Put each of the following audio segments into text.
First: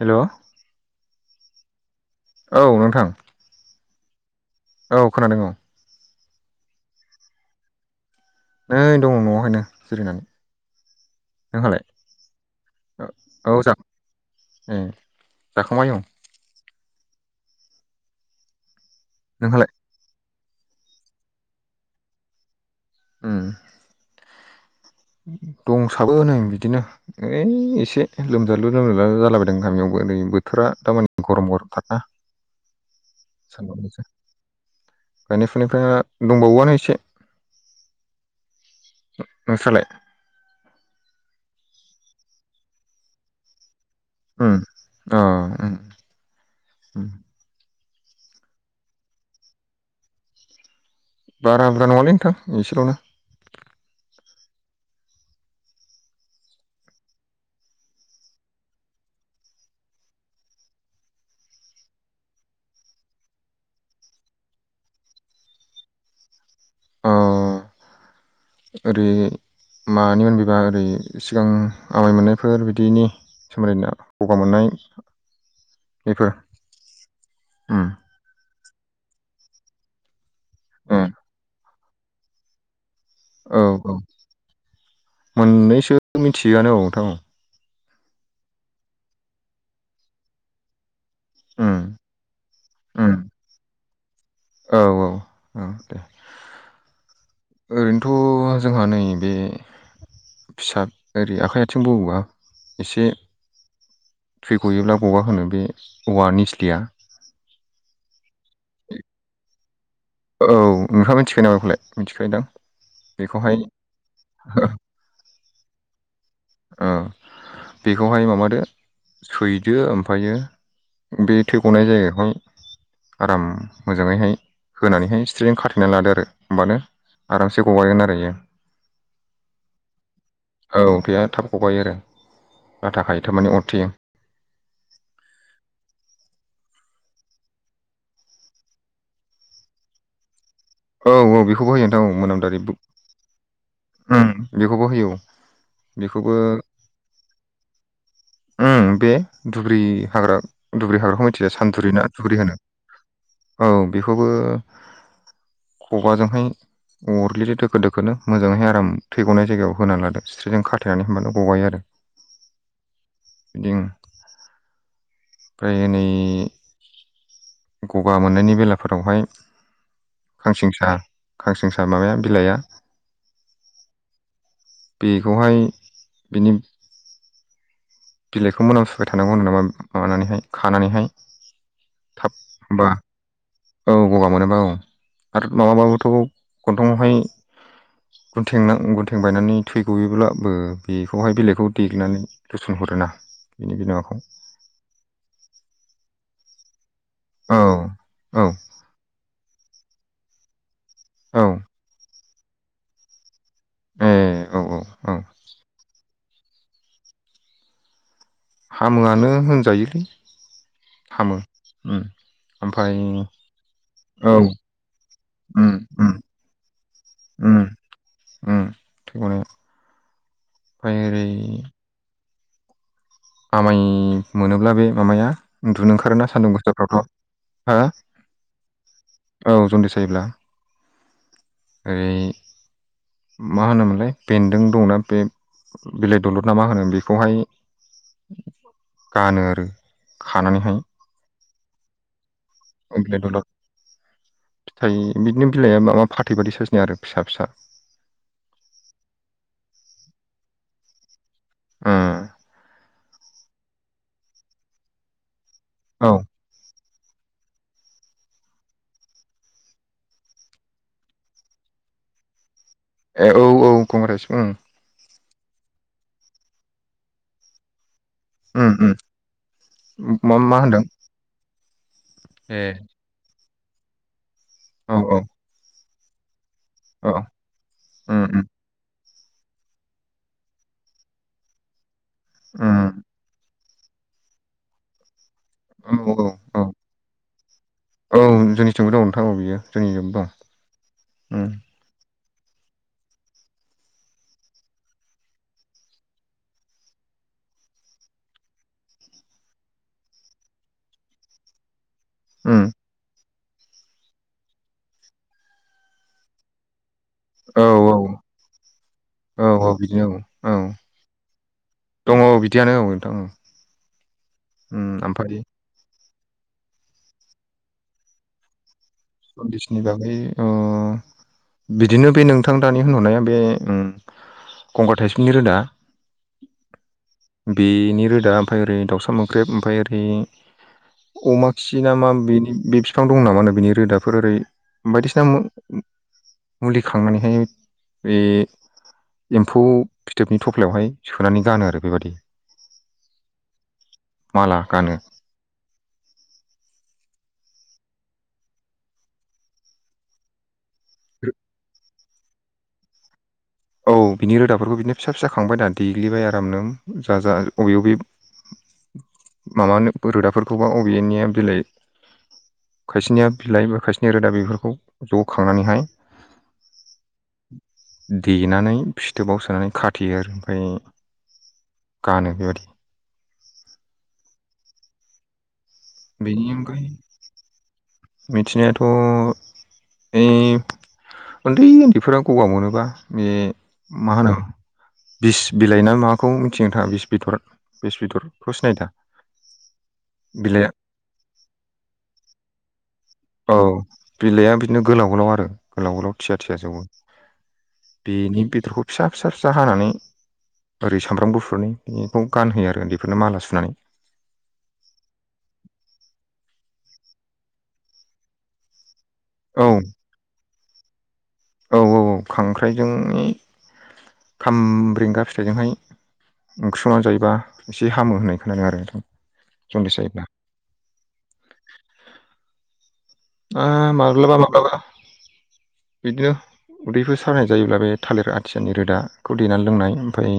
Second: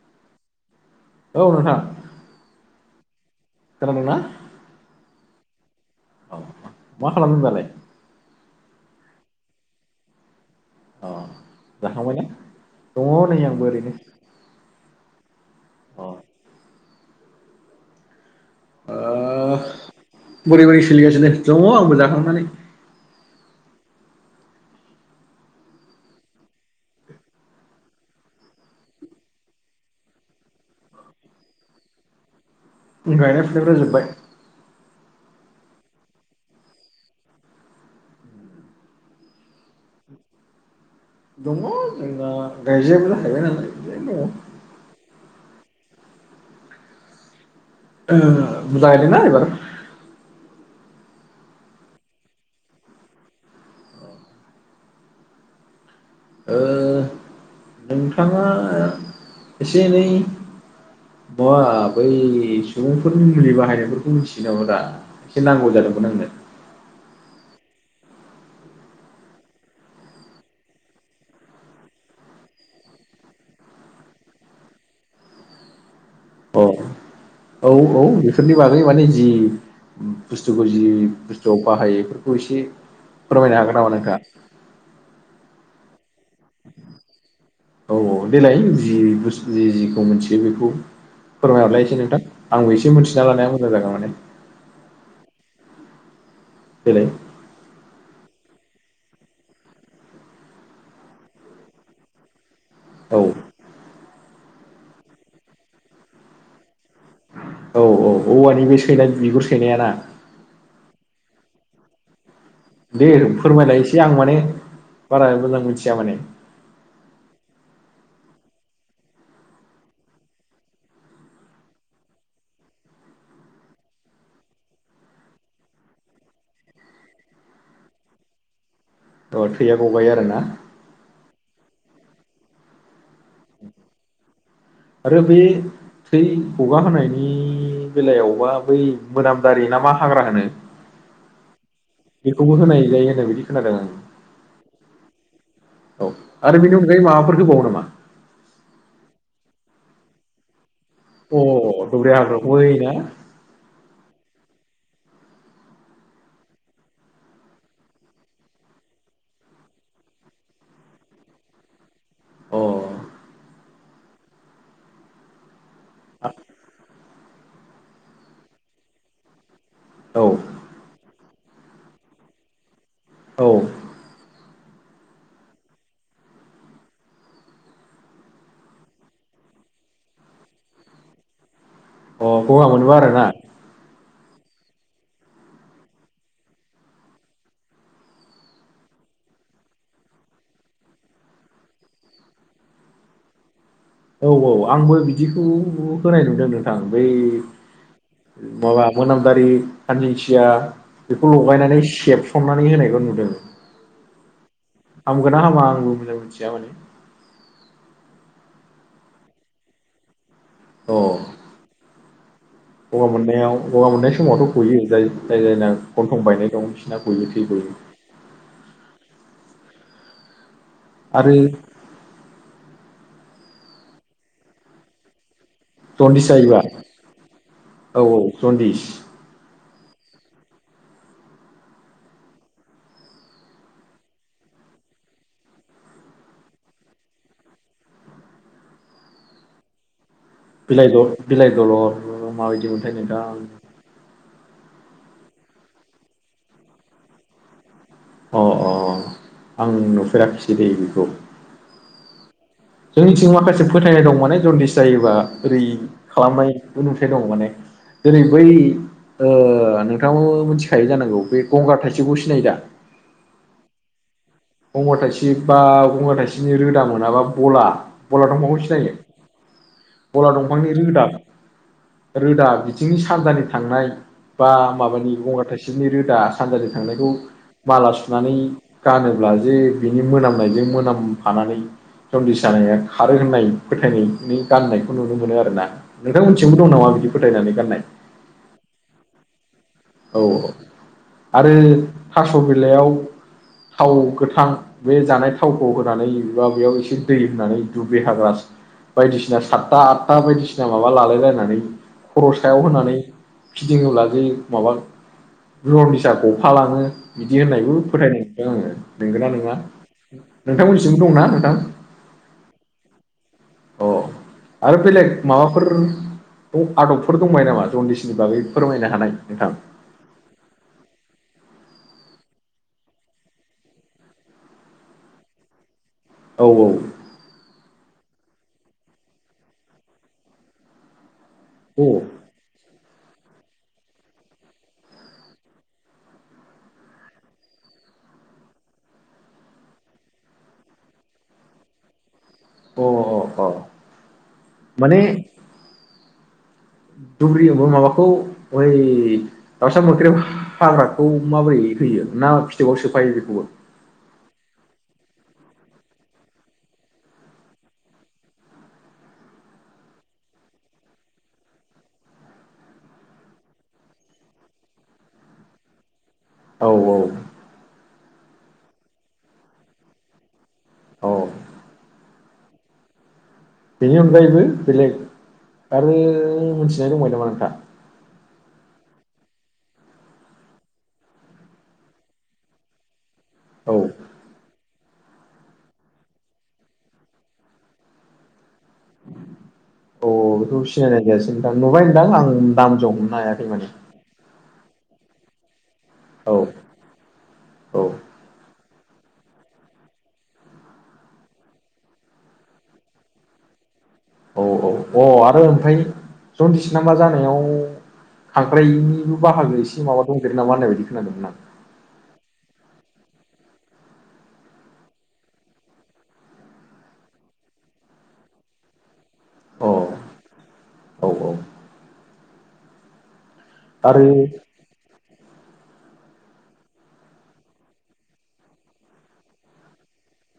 हेल' औ नोंथां औ नोंथां खोनादोंना? औ खोनादों औ औ मा खालामदों दालाय? नै दङ न'वावहायनो जिरानानै अ जाखांबायना दङ नै औ आंबो जा ओरैनो ए जाखांबाय औ अ ओ नोंहालाय? बोरै बोरै सोलिगासिनो दङ आंबो जाखांनानै उम दंसाबोनै बिदिनो ओइ एसे लोमजालुनो बोरैबा जालाबायदों गामियावबो नै बोथोरा दामानि गरम गरम थारना गायनाय फुनियफोरा जोबबाय गायनाय‌ फुनायफ्रा दंबावोआनो एसे नोंस्रालाय दङ जोंना गायजायाबो जाहैबाय नालाय। बिदिनो उम अ उम उम बुजा गायदोना एबार बारा बुरा नङालै नोंथां एसल'नो ओ नोंथाङा एसे एनै मा बै सुबुंफोरनि मुलि बाहायनायफोरखौ मिथियो नामा दा एसे नांगौ जायो आंनो ओैरै मानि मोनबेबा ओरै सिगां आमाय मोननायफोर बिदिनि सोमोन्दै गगा मोननाय [inaudible] बेफोर अ औ उम औ बेफोरनि बागै माने जि बुस्थुफोर जि उम बुस्थुआव बाहायो बेफोरखौ एसे फोरमायनो औ हागोन नामा औ नोंथाङा मिथिआनो औ नोंथां औ औ देलाय जि बुस्थु जि जिखौ मोनथियो बेखौ उम फोरमायहरलाय एसे नोंथां आंबो एसे उम मिथिना लानाया मोजां जागोन माने औ औ औ दे देलाय ओरैनोथ जोंहा नै बे फिसा ओरै आखाइ आथिं बावोबा एसे औ थै गयोब्ला गंगा होनो बे औवा निस्लिया औ औ औवानि बे सैनाय बिगुर सैनाया ना औ नोंथां नोंथाङा मिथिखायो नाम बेखौलाय मिथिखायोदां दे बेखौहाय फोरमायलायनोसै आं माने बारा मोजां मोनथिया माने औ बेखौहाय माबादो सैदो ओमफ्रायो बे थै गनाय जायगायावहाय आराम मोजाङैहाय होनानैहाय सथ्रिजों खाथेनानै लादो आरो होमबानो आरामसे गगागोन आरो बियो अ थैया गगायो आरोना औ थैया थाब गगायो आरो लाथा खायो थाबनानै अरथेयो। आरो बे थै खगा होनायनि बेलायावबा बै मोनामदारि ना मा हाग्रा होनो। औ औ बेखौबो होयो नोंथां औ बेखौबो मोनामदारि होनाय जायो होननाय बायदि खोनादों आं बेखौबो होयो औ। औ बेखौबो आरो बेनि अनगायै माबाफोर होबावो नामा बे दब्रि हाग्रा दुब्रि हाग्राखौ अ मिथिया सानदुरि ना दब्राय दुब्रि होनो हाग्राखौै ना औ बेखौबो खगाजोंहाय। अरग्लियो दोखो दोखोनो मोजाङैहाय आराम थै गनाय जायगायाव होना लादो सिथ्रिजों खाथायेनानै होनबानो गगायो आरो। अ बिदि ओमफ्राय नै गगा मोननायनि बेलाफोरावहाय औ खानसिं सा खांनसिं सा माबाया बिलाइआ औ। बेखौहाय बिनि बिलाइखौ मोनामसाय थानांगौ होन नामा माबानानैहाय खानानैहाय। थाब अ गगा होमबा मोनबा आरो ना? औ गगा मोनोबा औ आरो माबाबाबोथ गन्थंआवहाय। गन्थ गुनन्थें बायनानै थै गयोब्लाबो बेखौहाय बिलाइखौ देग्नानै गोरसोनहर आरोना औ औ आंबो बिदिखौ होनाय नुदों नोंथां। बै औ औ माबा मोनामदारि खानसिंसिया। बेखौ औ लगायनानै सेबसननानै होनायखौ नुदों। ए औ औ औ हामगोन ना हामा आंबो मोजां मोनथिया माने। हामोआनो होनजायोलै। अ हामो [inaudible] ओमफाय गगा मोननायाव गगा मोननाय औ समावथ' गयो जाय जाय उम जायना उम गन्थं बायनाय दं बिसिना गयो थै उम गयो। [unintelligible] थै गयो ओमफाय ओरै आरो आमाय मोनोब्ला बे मामाया उन्दुनो ओंखारोना जन्दिस सान्दुं जायोबा गोसाफ्रावथ' हा औ औ जन्दिस औ जन्दिस जायोब्ला ओरै मा होनोमोनलाय बेन्दों दंना बे बिलाइ दलद ना मा होनो बेखौहाय गानो आरो खानानैहाय बिलाइ द- बिलाइ दलर माबायदि मोनथाय बिलाइ दलद नोंथां। फिथाइ बिदिनो बिलाइआ माबा फाथै बादि साइजनि आरो फिसा फिसा अ अ आं नुफेराखिसै दैे बेखौ। ए जोंनिथिं माखासे फोथायनाय दं माने जन्दिस जायोबा ओरै औ खालामनाय नुफेर दां माने जेरै बै नोंथां मिथिखायो जानांगौ बे गंगार थाइसेबखौ सिनायो दा? ए औ औ कंग्रेस गंगार थाइसेब बा गंगार थाइसेबनि रोदा मोनाबा बला बला दंफांखौ सिनायो उम उम बला मा मा दंफांनि होनदों रोदा रोदा ए बिथिंनि सानजानि थांनाय बा औ माबानि औ गंगार थाइसेबनि रोदा सानजानि थांनायखौ औ माला सुनानै उम गानो। ब्ला जे बिनि मोनामनायजों मोनामफानानै जन्दिस जानाया उम खारो होननाय। फोथायनायनि गाननायखौ नुनो मोनो आरो। ना उम औ नोंथांमोन औ मोनथिंबो औ दं नामा बिदि फोथायनानै गाननाय? औ जोंनिथिंबो दं औ बियो जोंनिजोंबो औ दं औ उम आरो थास' बिलाइयाव थाव गोथां बे जानाय थावखौ होनानै बा बेयाव एसे दै होनानै दुुब्रि हाग्रा बायदिसिना सातथा आदथा बायदिसिना माबा लालायलायनानै खर' सायाव उम होनानै फिदिङोब्ला जे माबा जनदिसा गफा लाङो बिदि औ होननायबो फोथायनाय नुदों आङो नंगोना औ नङा औ बिदिनो औ औ नोंथांमोननिथिंबो दंना नोंथां? दङ बिदियानो औ नोंथां औ अ आरो उम बेलेग ओमफ्राय माबाफोर आदबफोर दंबायो नामा जन्दिसनि बागै फोरमायनो हानाय नोंथां जनदिसनि बागै बिदिनो बे नोंथां दानि होनहरनाया बे गंगार थाइसेनि रोदा औ बेनि रोदा ओमफाय ओरै दावसा मोख्रेब ओमफाय ओरै अमा खि औ ना मा बेनि बे बिफां दं नामा बिनि रोदाफोर ओरै बायदिसिना मुलि खांनानैहाय बे एम्फौ फिथोबनि थफ्लायावहाय सोनानै गानो आरो बेबायदि अ अ अ माला गानो माने दुब्रियावबो माबाखौ बै दाउसा मोख्रेब हाग्राखौ माबोरै होयो ना फिथोबाव सोफायो बेखौबो औ बिनि रोदाफोरखौ बिदिनो फिसा फिसा खांबायनाा देग्लिबाय आरामनो जा जा अबे अबे [unintelligible] माबानो रोदाफोरखौबा बबेनिया बिलाइ खायसेनिया बिलाइ बा खायसेनिया रोदा बेफोरखौ ज' खांनानैहाय औ औ देनानै फिथोबाव सोनानै खाथेयो आरो ओमफाय औ गानो बेबायदि बेनि अनगायैबो बेलेग आरो बेनि अनगायै मोनथिनाय दंबाय नामा नोंथाङा मिथिनायाथ' ओइ उन्दै उन्दैफोरा गगा मोनोबा बे औ माहोनो बिस बिलाइ ना माबाखौ मिथिनो थाङा बिस बिथर बिस बिथर बे खौ सिनायदा औ बेखौ बेलाइआ सिनायनाय नोंथां नुबाय नोंदां आं दाम जों हम- औ बिलाइआ बिदिनो गोलाव‌ गोलाव आरो गोलाव गोलाव थिया औ थिया जौवो औ बेनि बेदरखौ फिसा फिसा फिसा हानानै ओरै सामब्राम गुफुरनि बेनिखौ गानहोयो आरो उन्दैफोरनो माला सुनानै औ औ अ आरो ओमफ्राय जन्दिस नाबा जानायाव खांख्राइनिबो बाहागो औ एसे माबा दंदेरो नामा होननाय बायदि खोनादोंमोन आं औ औ खांख्राइजों खाम्रेंगा फिथाइजोंहाय ओंख्रि संनानै जायोबा एसे हामो होननाय खोनादों आरो नोंथां अ जनडिस औ जायोब्ला औ आ आरो माब्लाबा माब्लाबा बिदिनो उदैफोर सानाय जायोब्ला बे थालिर आथियानि रोदाखौ देनानै लोंनाय ओमफ्राय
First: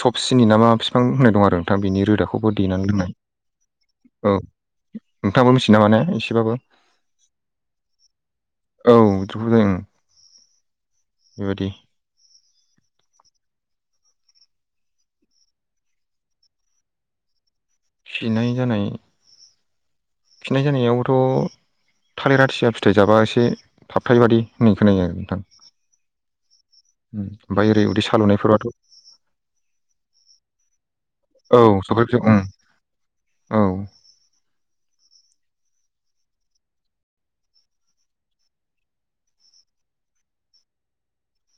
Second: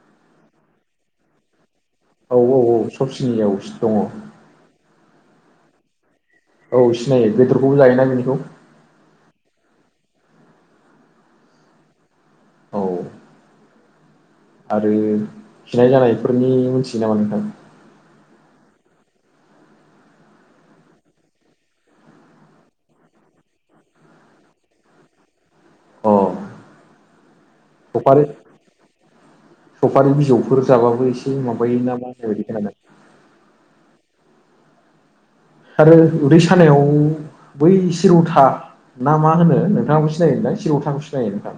सबसिनि नामा बिफां होननाय दं आरो नोंथां बिनि औ रोदाखौबो औ देनानै सब दोंनाय सिनियाव दङ औ नोंथाङाबो मिथियो नामा ने एसे औ सिनायो बेदरखौबो जायोना बिनिखौ बेदरखौबो जायो ओम बेबायदि औ आरो खिनाय जानायफोरनि मोनथियो नामा नोंथां खिनाय जानाय खिनाय जानायावबोथ' थालिरा आयथिया फिथाइ जाबा एसे थाबथायो बादि होननाय खोनायो आरो नोंथां औ ओमफ्राय ओरै उदै साल'नायफोराथ' खुर जाबाबो एसे माबायो नामा होनबायदि खोनादां आरो उदै सानायाव बै सिरौथा ना मा होनो नोंथाङाबो सिनायोयोदां चिरौथाखौ सिनायो नोंथां?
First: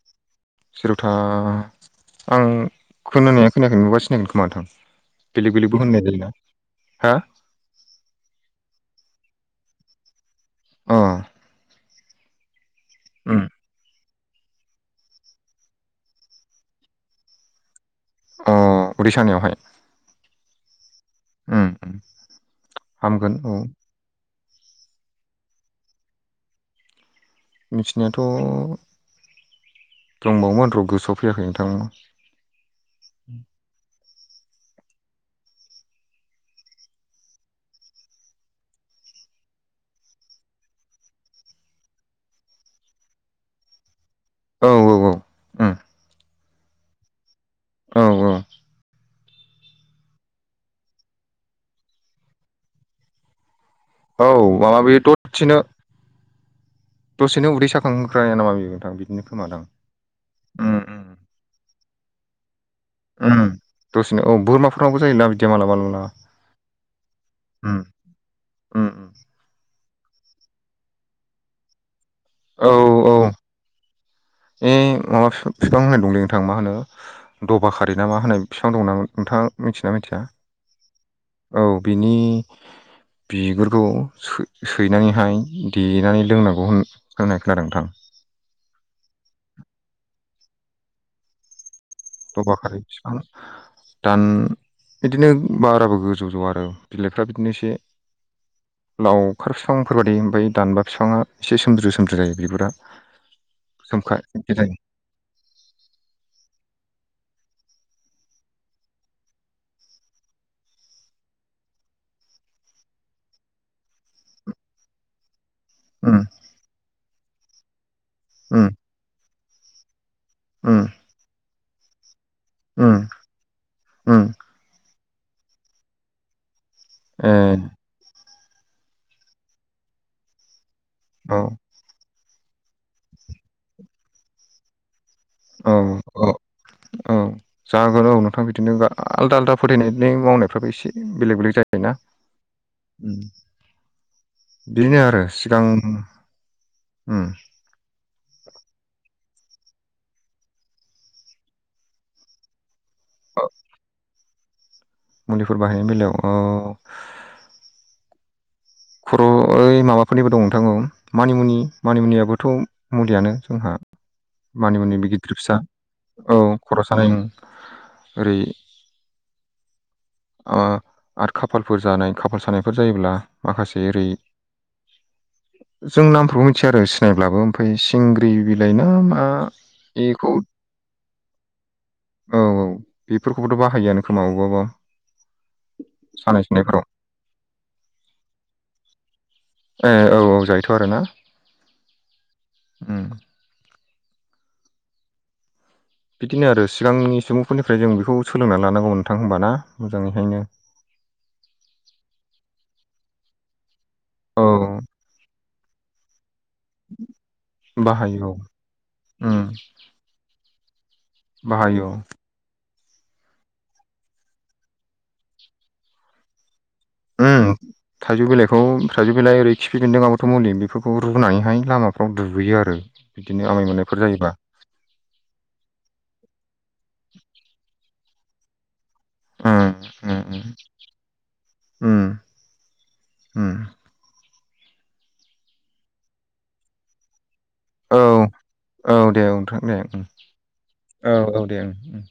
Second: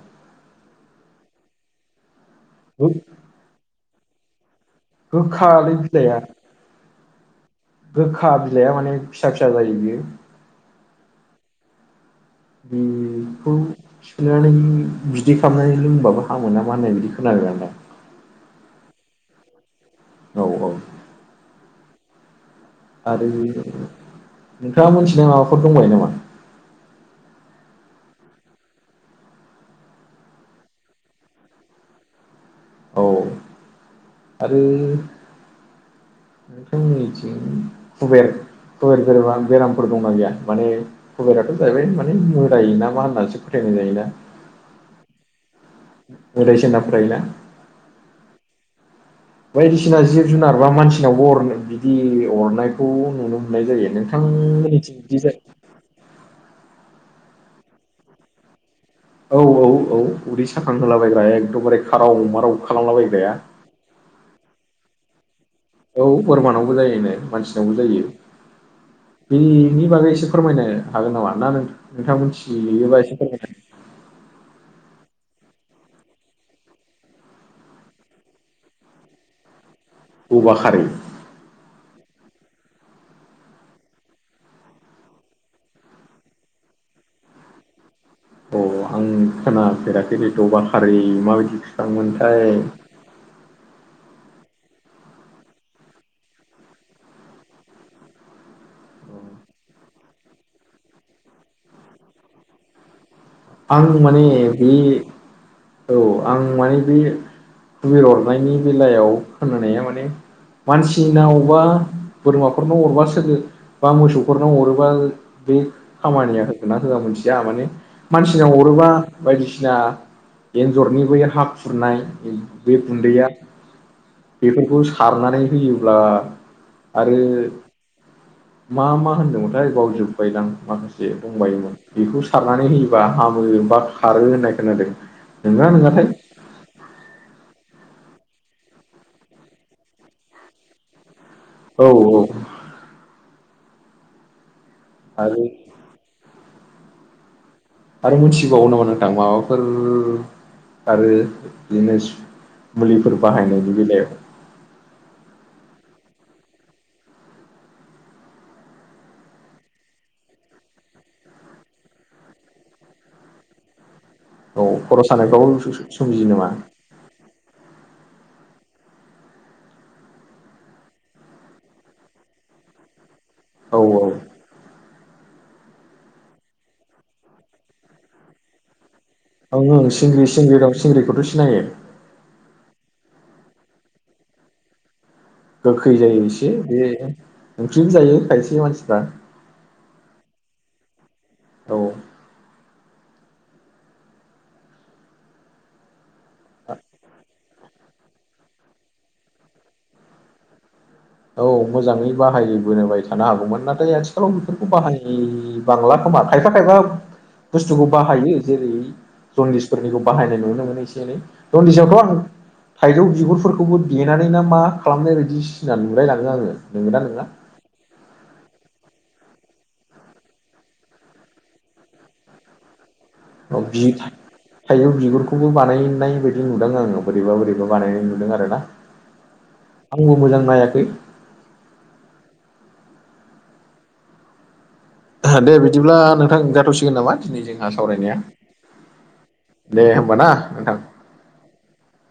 सेरौथा आं खोनानाया खोनायाखै नुबा सिनायगोन खोमा नोंथां बेलेग गोखालै बेलेगबो होननाय बिलाइआ जायोना हा गोखा बिलाइआ माने फिसा फिसा जायो बियो अ उम बेखौ सिफ्लेनानै बिदै खालामनानै लोंबाबो हामो नामा होननाय बायदि खोनादों आं अ उदै सानायावहाय औ औ उम आरो हामगोन औ नोंथाङा मोनथिनाय माबाफोर दंबायो नामा मिथिनायाथ' दंबावोमोन र' गोसोआव फैयाखै नोंथां औ आरो जोंनिथिं खुबेर खुबेर बा बेरामफोर दंना गैया माने खबेराथ' जाहैबाय माने मोदाय नामा होननासो फोथाय नाय जायो ना औ औ औ उम मोदायसो होनना फोथायोना औ-औ बायदिसिना जिब जुनार बा मानसिनाव अरना बिदि अरनायखौ नुनो मोन मोननाय जायो औ माबा बे नोंथांमोननिथिं बिदि जायो दसेनो दसेनो उदै साखांख्राया नामा बे औ-औ-औ उदै साखां उम होलाबायग्रा एकदमबारे खाराव माराव खालामलाबायग्राया उम दसेनो औ बोरमा फोरनावबो जायोना बिदिया मालाबा औ मालाबा बोरमानावबो जायोनो मानसिनावबो उम जायो उम उम बे बिनि बागै एसे फोरमायनो हागोन नामा ना नोंथां मिथिहैयोबा एसे फोरमायनो हो ओइ माबा बिफां होननाय दंलै नोंथां मा होनो दबा खारि नामा होनो फिफां दङोना नोंथां औबा खारै औ बिनि बिगुरखौ सैनानैहाय देनानै लोंनांगौ होन होननाय खोनादों नोंथां अ आं खोनाफेराखै बेथबा खारै माबायदि मामोनथाय जबा खारि बिफां दान बिदिनो बाराबो गोजौ जौवा आरो बिलाइफ्रा बिदिनो एसे लाव अखार बिफांफोर बाददि ओमफ्राय दानबा बिफाङा एसे सोमज्रो सोमज्रो जायो बिबुरा आं माने बे औ आं माने बे भुबिर अरनायनि बेलायाव खोनानायाया माने मानसि नाव आवबा बोरमाफोरनाव अरबा सोलो बा मोसौफोरनाव अरोबा बे उम खामानिया होखोना होआ मोनथिया माने मानसिनाव उम अरोबा बायदिसिना उम एन्जरनि बै हा खुरनाय बे उम गुन्दैया उम बेफोरखौ सारनानै होयोब्ला आरो ए मा-मा होनदोंमोनथाय गावजोबबायदां माखासे औ दंबायोमोन बेखौ सारनानै होयोबा हामो बा खारो होननाय खोनादों औ नगौना नङाथाय औ औ जागोन औ नोंथां बिदिनो आलदा आलदा फोथायनायनि मावनायफ्राबो एसे बेलेग बेलेग औ जायोना औ बेनो आरो सिगां ओम फोर आरो बिदिनो मुलिफोर बाहायनायनि बेलायाव मुलिफोर बाहायनाय बेलायाव खर' ओ माबाफोरनिबो दं नोंथां औ मानिमुनि मानिमुनियाबोथ' मुलियानो जोंहा औ मानि मुनि खर' बे गिदिर सानायफ्राव फिसा सोमजियो औ नामा खर' सानायनि ओरै आरो खाफालफोर जानाय खाफाल सानायफोर जायोब्ला माखासे औ ओरै जों नामफोरखौ मिथिया आरो सिनायब्लाबो ओमफ्राय सिंग्रि बिलाइ ना मा ओं ओं सिंग्रि बेखौ सिंग्रि दं सिंग्रिखौथ' सिनायो औ बेफोरखौबोथ' बाहायोआनो खोमा अबेबा अबेबा गोखै जायो एसे बे ओंख्रिबो जायो खायसे मानसिफ्रा औथ आरोना औ ओम बिदिनो आरो सिगांनि सुबुंफोरनिफ्राय जों बेखौ सोलोंनानै लानांगौमोन नोंथां होमबा ना मोजाङैहायनो औ मोजाङै बाहाय बोनाय थानो हागौमोन नाथाय आथिखालाव औ बेफोरखौ बाहाय बांलाखौ खोमा खायफा खायफा बुस्थुखौ बाहायो जेरै उम जनदिसफोरनिखौ बाहायनाय नुनो मोनो जरै बाहायो औ दनदिसावथ' आं थाइजौ बिगुरफोरखौबो देनानै ना मा खालामनाय बायदि [unintelligible] नुलायलाङो आङो नंगौना नङा ओं थाइजौ बिलाइखौ थाइजौ बेलाइ ओरै खिफि बेन्दों आबोथ' मुलि बेफोरखौ रुनानैहाय लामाफ्राव दुगैयो आरो बिदिनो औ आमाय बि मोननायफोर जायोबा थाइजौ बिगुरखौबो बानायनाय बायदि नुदां आङो बोरैबा बोरैबा बानायनाय नुदों आरोना उम आंबो उम मोजां नायाखै। उम उम दे बिदिब्ला नोंथां जाथ'सिगोन नामा दिनै जो औ औ दे नोंथां दे होमबा ना नोंथां औ औ दे। उम